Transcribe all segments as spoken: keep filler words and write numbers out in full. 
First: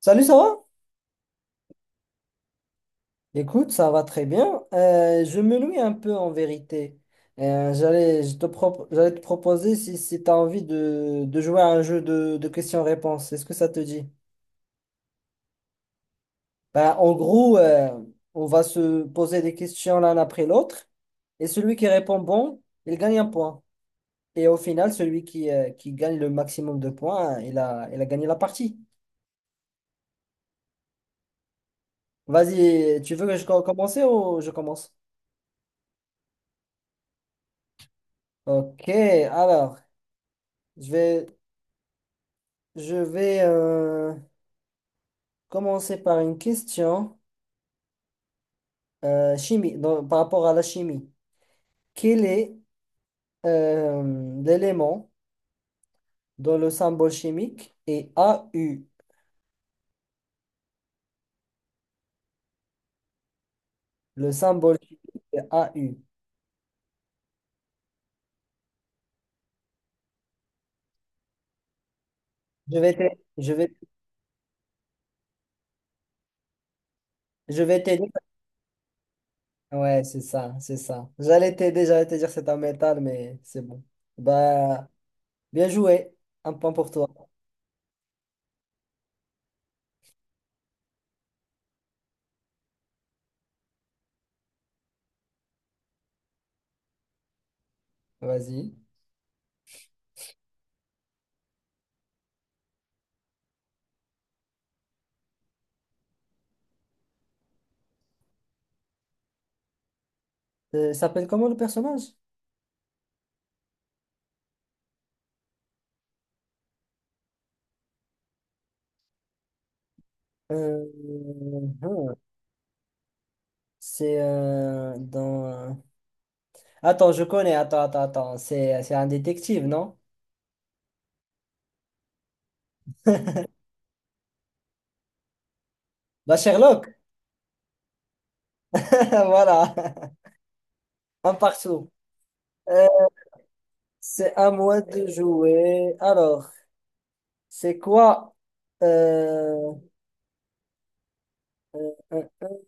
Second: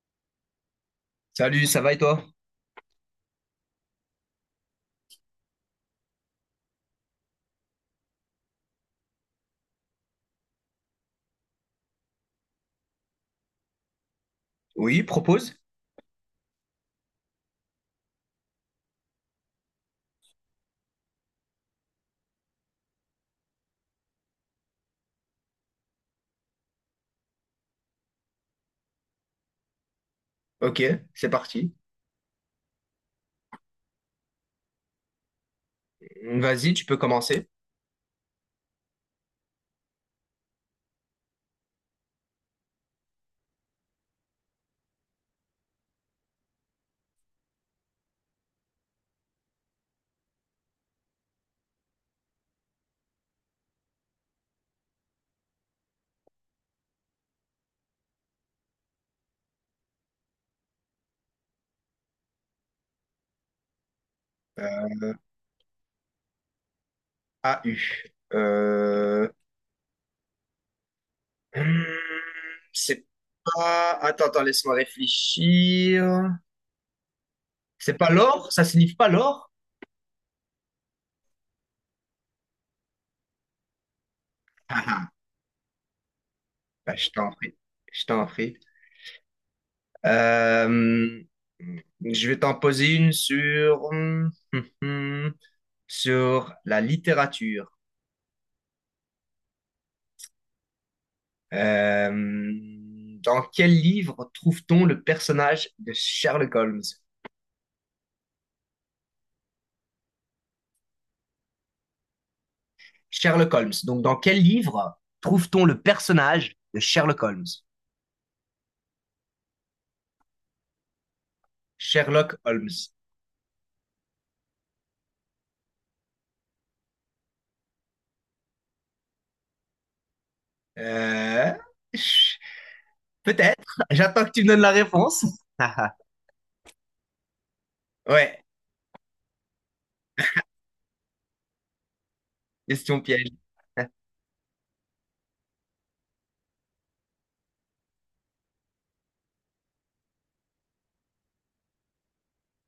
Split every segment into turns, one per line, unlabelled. Salut, ça va?
Salut, ça va et toi?
Écoute, ça va très bien. Euh, je me loue un peu en vérité. Euh, j'allais, je te propo- j'allais te proposer si, si tu as envie de, de jouer à un jeu de, de questions-réponses. Est-ce que ça te dit?
Oui, propose.
Ben, en gros, euh, on va se poser des questions l'un après l'autre. Et celui qui répond bon, il gagne un point. Et au final, celui qui, euh, qui gagne le maximum de points, il a, il a gagné la partie.
Ok, c'est parti.
Vas-y, tu veux que je co- commence ou je commence?
Vas-y, tu peux commencer.
Ok, alors, je vais Je vais euh, commencer par une question euh, chimie, dans- par rapport à la chimie. Quel est euh, l'élément dont le symbole chimique est A U? Le symbole chimique est A U.
A U. Euh... hmm,
Je vais
C'est
t'aider. Je vais,
pas... Attends, attends, laisse-moi réfléchir.
je vais
C'est
t'aider.
pas l'or? Ça signifie pas l'or?
Ouais, c'est ça, c'est ça. J'allais t'aider, j'allais te dire c'est un métal, mais c'est bon.
Ah,
Bah,
ah,
bien joué. Un point pour
bah,
toi.
je t'en prie. Je t'en prie. Euh, Je vais t'en poser une sur... hmm, hmm, hmm, sur la littérature.
Vas-y.
Euh, dans quel livre trouve-t-on le personnage de Sherlock Holmes?
Euh, il s'appelle comment le personnage?
Sherlock Holmes. Donc, dans quel livre trouve-t-on le personnage de Sherlock Holmes?
Euh, hum,
Sherlock Holmes.
c'est euh, dans. Euh, Attends, je connais. Attends, attends, attends. C'est, c'est un détective, non?
Euh, ch- peut-être. J'attends que tu me donnes la réponse.
Bah, Sherlock.
Ouais,
Voilà. Un partout. Euh,
question piège.
c'est à moi de jouer. Alors, c'est quoi? euh, un- un-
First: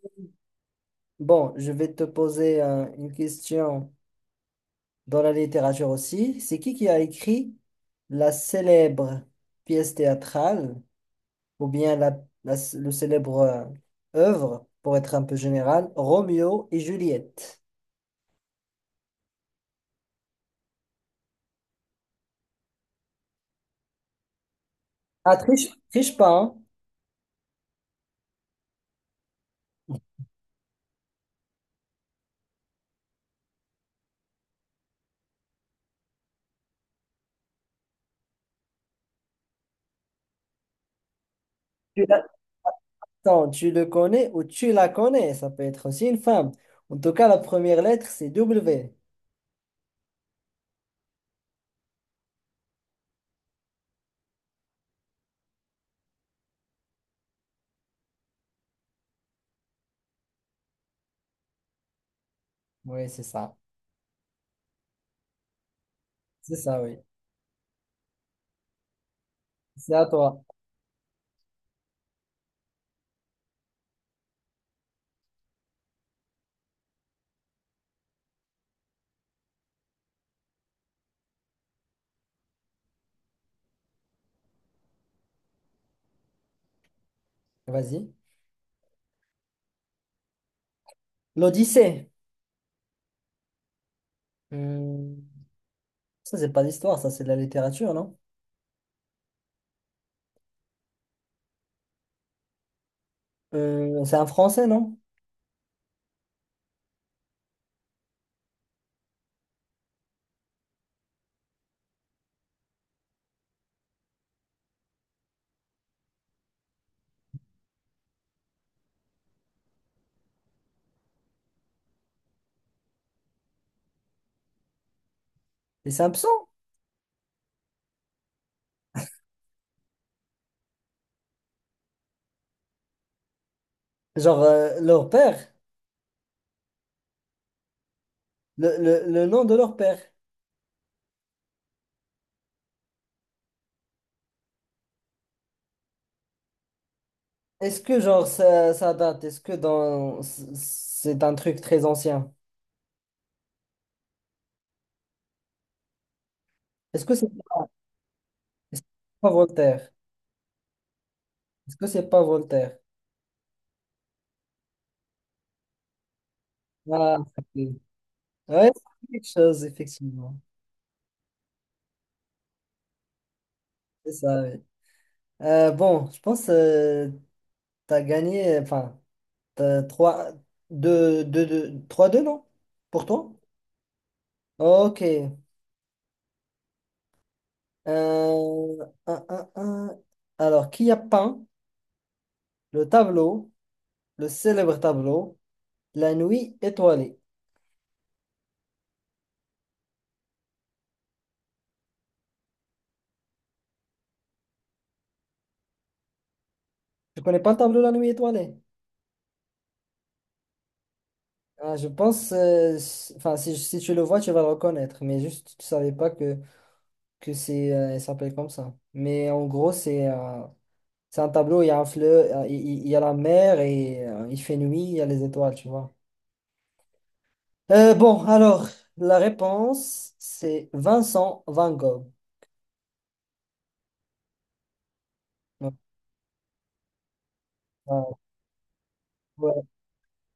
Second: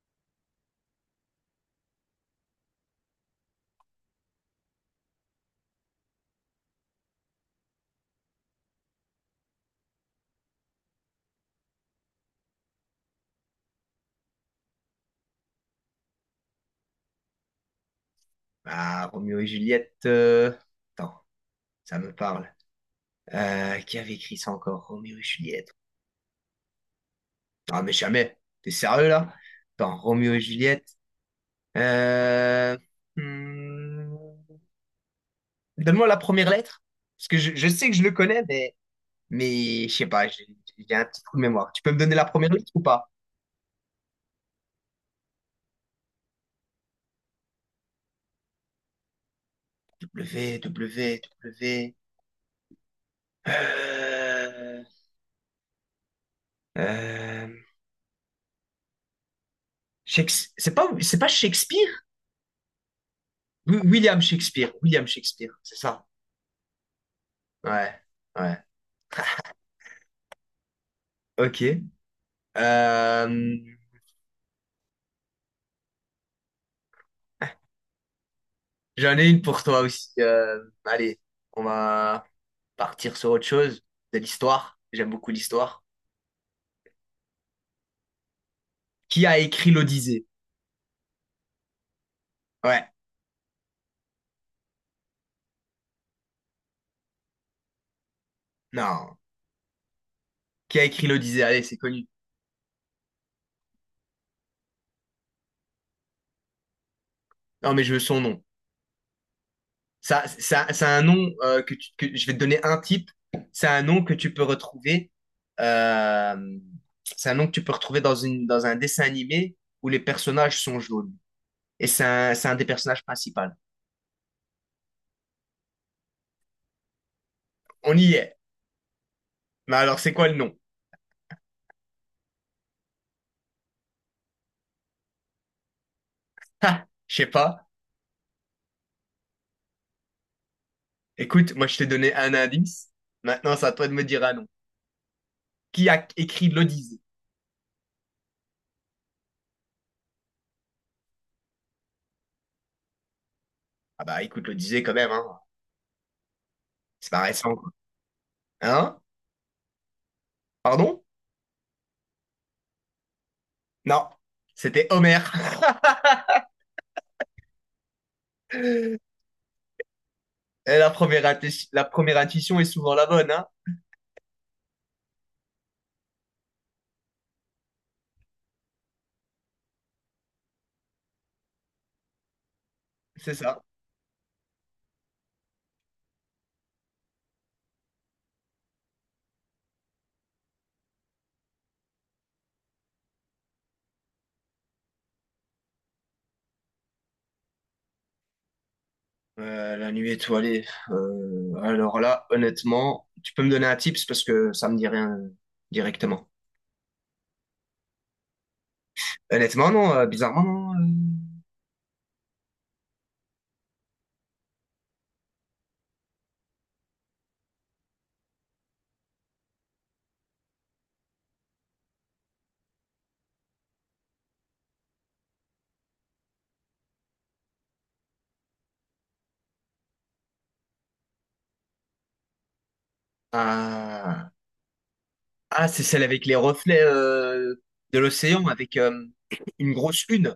Bon, je vais te poser un- une question dans la littérature aussi. C'est qui qui a écrit la célèbre pièce théâtrale ou bien la, la- le célèbre euh, œuvre, pour être un peu général, Roméo et Juliette?
Ah, Roméo et Juliette. euh, Attends, ça me parle. Euh, qui avait écrit ça encore? Roméo et
Ah,
Juliette.
triche, triche pas, hein?
Ah, mais jamais. T'es sérieux là? Attends, Roméo et Juliette. Euh, hmm, donne-moi la première lettre, parce que je, je sais que je le connais, mais, mais je sais pas, j'ai j'ai un petit trou de mémoire. Tu peux me donner la première lettre ou pas?
Attends, tu le connais ou tu la connais, ça peut être aussi une femme. En tout cas, la première lettre, c'est W.
W, W, W. Euh, euh, Shakes- c'est pas, c'est pas Shakespeare?
Oui, c'est ça.
Wi- William Shakespeare, William Shakespeare, c'est ça.
C'est ça, oui.
Ouais, ouais.
C'est à toi.
Ok. Euh, j'en ai une pour toi aussi. Euh, allez, on va partir sur autre chose, de l'histoire. J'aime beaucoup l'histoire.
Vas-y.
Qui a écrit l'Odyssée?
L'Odyssée.
Ouais,
Hmm, Ça, c'est pas l'histoire, ça, c'est de la littérature, non?
non. Qui a écrit l'Odyssée? Allez, c'est connu.
Euh, c'est un français, non?
Non, mais je veux son nom. Ça, ça, c'est un nom euh, que, tu- que je vais te donner un type. C'est un nom que tu peux retrouver. euh, c'est un nom que tu peux retrouver dans une, dans un dessin animé où les personnages sont jaunes. Et c'est un, c'est un des personnages principaux.
Les Simpsons?
On y est. Mais alors, c'est quoi le nom?
Genre, euh, leur père,
Ha, je sais pas.
le, le- le nom de leur père.
Écoute, moi, je t'ai donné un indice. Maintenant, c'est à toi de me dire un nom. Qui a écrit l'Odyssée?
Est-ce que, genre, ça, ça date? Est-ce que dans... c'est un truc très ancien?
Ah bah, écoute, l'Odyssée quand même, hein.
Est-ce
C'est
que
pas
c'est
récent, quoi.
est-ce que
Hein?
c'est pas Voltaire?
Pardon?
Est-ce que c'est pas Voltaire?
Non, c'était Homer.
Ah, ok. Ouais, c'est quelque chose, effectivement.
Et la première, inti, la première intuition est souvent la bonne, hein?
C'est ça, oui. Euh, bon, je pense que tu as gagné, euh, enfin, t'as trois deux deux 2, trois deux, non? Pour toi?
C'est ça.
Ok. Euh, un, un, un. Alors, qui a peint le tableau, le célèbre tableau, La Nuit étoilée?
Euh, la nuit étoilée. euh, alors là, honnêtement, tu peux me donner un tips parce que ça me dit rien directement.
Je connais pas le tableau La Nuit étoilée.
Honnêtement, non, euh, bizarrement, non. euh.
Ah, je pense, euh, si- enfin, si, si tu le vois, tu vas le reconnaître, mais juste, tu savais pas que, que c'est, euh, il s'appelle comme ça. Mais en gros, c'est euh, c'est un tableau, il y a un fleuve, euh, il il- il y a la mer et euh, il fait nuit, il y a les étoiles, tu vois. Euh, bon, alors, la réponse, c'est Vincent Van Gogh.
Ah, ah
Donc,
c'est celle avec les reflets euh, de
euh,
l'océan, avec euh,
ouais,
une grosse lune.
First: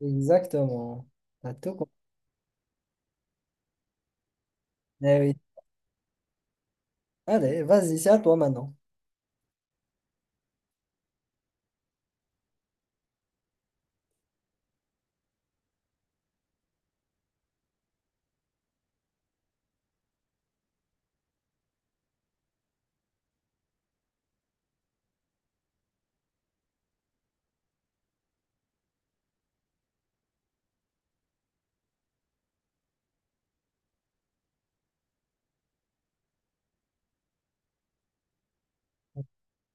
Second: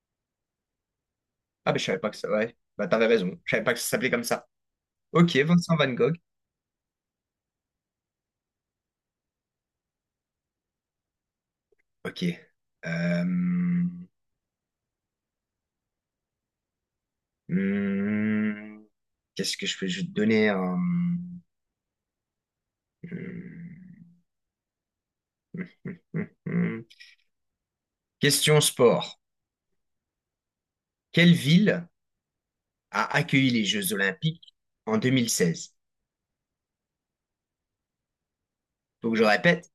exactement. T'as
Ah,
tout
ben je
compris.
savais pas que ça, ouais. Bah, t'avais raison. Je savais pas que ça s'appelait comme ça.
Eh
Ok,
oui.
Vincent Van Gogh.
Allez, vas-y, c'est à toi maintenant.
Ok. Euh, Hum, qu'est-ce que je peux? Je vais te donner un... hum, hum, hum, hum. Question sport. Quelle ville a accueilli les Jeux Olympiques en deux mille seize? Donc je répète,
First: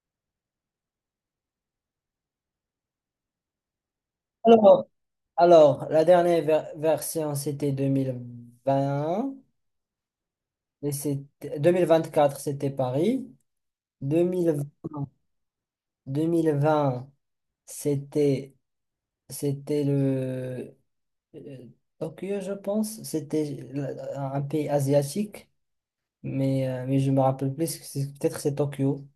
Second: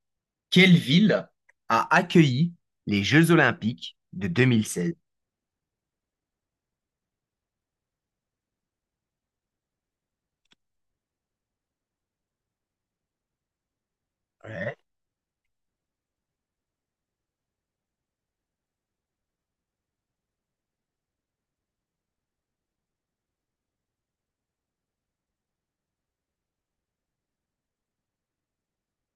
quelle ville a accueilli les Jeux Olympiques de
Alors,
deux mille seize?
alors, la dernière ver- version, c'était deux mille vingt. Et c'était- deux mille vingt quatre, c'était Paris. deux deux mille
Ouais.
vingt, deux mille vingt c'était c'était le Euh, Tokyo, je pense, c'était la- un pays asiatique, mais, euh, mais je me rappelle plus, que c'est- peut-être c'est Tokyo.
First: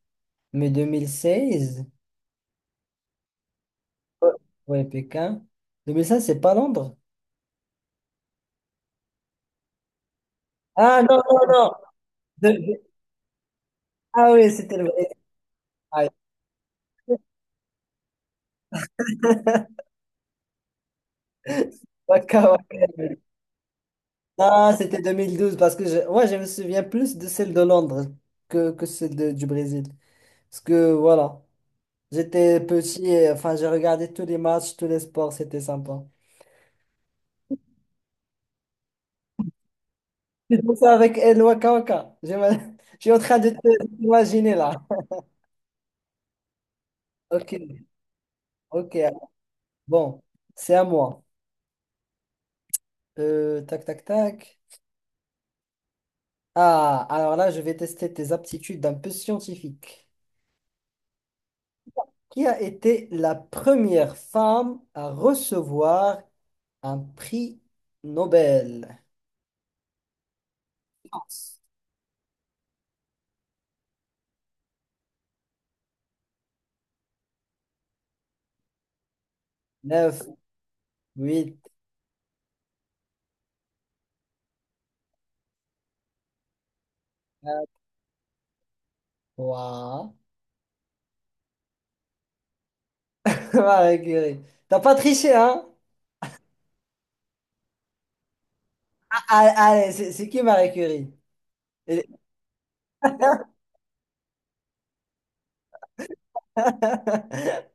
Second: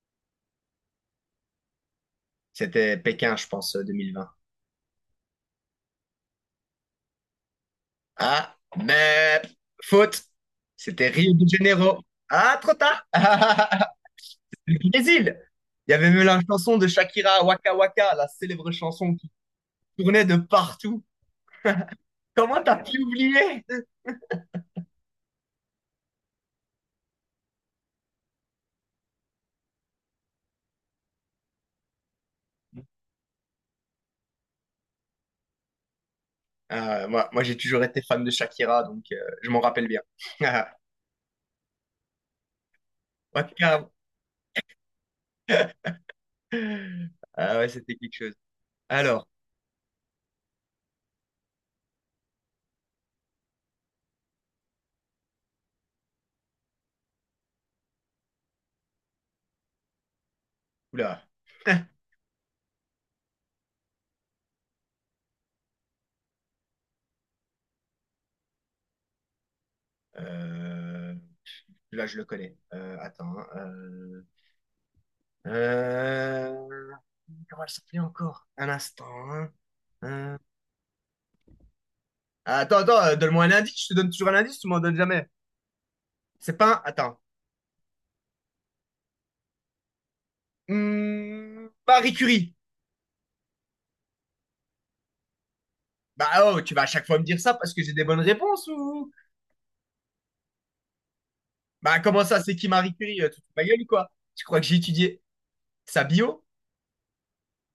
Mais deux mille seize.
C'était Pékin, je pense,
Ouais,
deux mille vingt.
ouais, Pékin. deux mille seize, c'est pas Londres.
Ah, mais faute.
Ah,
C'était
non,
Rio
non,
de
non.
Janeiro.
De-
Ah, trop
de-
tard.
Ah oui, c'était le...
Le Brésil. Il y
Ah,
avait même la chanson de Shakira, Waka Waka, la célèbre chanson qui tournait de partout.
d'accord.
Comment t'as pu oublier?
Ah, c'était deux mille douze parce que je... ouais, je me souviens plus de celle de Londres que, que celle de- du Brésil. Parce que voilà, j'étais petit, et, enfin, j'ai regardé tous les matchs, tous les sports, c'était sympa.
Euh, moi, moi, j'ai toujours été fan de Shakira, donc euh, je m'en rappelle bien.
C'est pour ça avec El Waka Waka. Je, me- je suis en train de te-
Waka.
de t'imaginer là. Ok,
Ah ouais, c'était quelque chose.
ok.
Alors,
Bon, c'est à moi. Euh, tac, tac, tac. Ah, alors là, je vais tester tes aptitudes un peu scientifiques.
oula,
Qui a été la première femme à recevoir un prix Nobel?
euh, là, je le connais. Euh, attends. hein, euh, euh, comment elle s'appelait encore? Un instant. Hein.
Neuf,
Euh,
huit,
attends, attends, euh, donne-moi un indice. Je te donne toujours un indice, tu m'en donnes jamais. C'est pas un... Attends.
trois.
Hmm, Marie Curie.
Marie Curie. T'as pas triché, hein?
Bah oh, tu vas à chaque fois me dire ça parce que j'ai des bonnes réponses ou...
Ah, ah, allez, c'est c'est qui Marie Curie?
Bah
Elle,
comment ça, c'est qui Marie Curie? Euh, Tu te fous de ma gueule ou quoi? Tu crois que j'ai étudié sa bio?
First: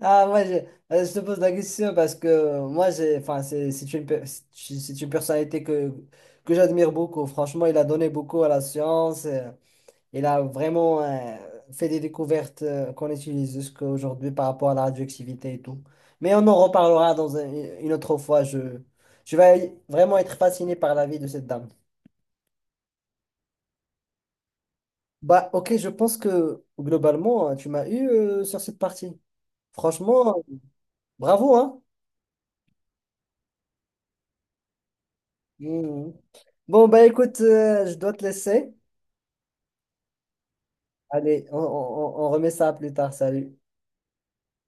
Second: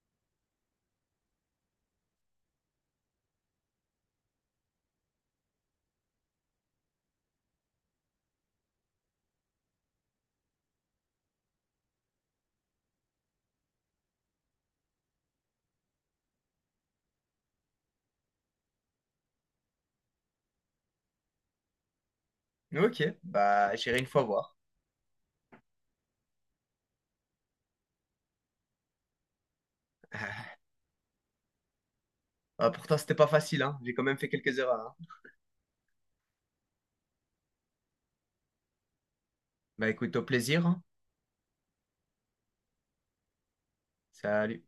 Ah, moi, je, euh, je te pose la question parce que euh, moi, j'ai, enfin, c'est c'est une, pe- c'est c'est une personnalité que, que j'admire beaucoup. Franchement, il a donné beaucoup à la science. Euh, il a vraiment euh, fait des découvertes euh, qu'on utilise jusqu'à aujourd'hui par rapport à la radioactivité et tout. Mais on en reparlera dans un- une autre fois. Je, je vais vraiment être fasciné par la vie de cette dame.
Ok, bah j'irai une fois voir.
Bah, ok, je pense que globalement, hein, tu m'as eu euh, sur cette partie. Franchement, bravo, hein?
Ah, pourtant, c'était pas facile, hein. J'ai quand même fait quelques erreurs. Hein.
Mhm. Bon, bah écoute, euh, je dois te laisser.
Bah écoute, au plaisir. Hein.
Allez, on on- on- on remet ça plus tard. Salut.
Salut.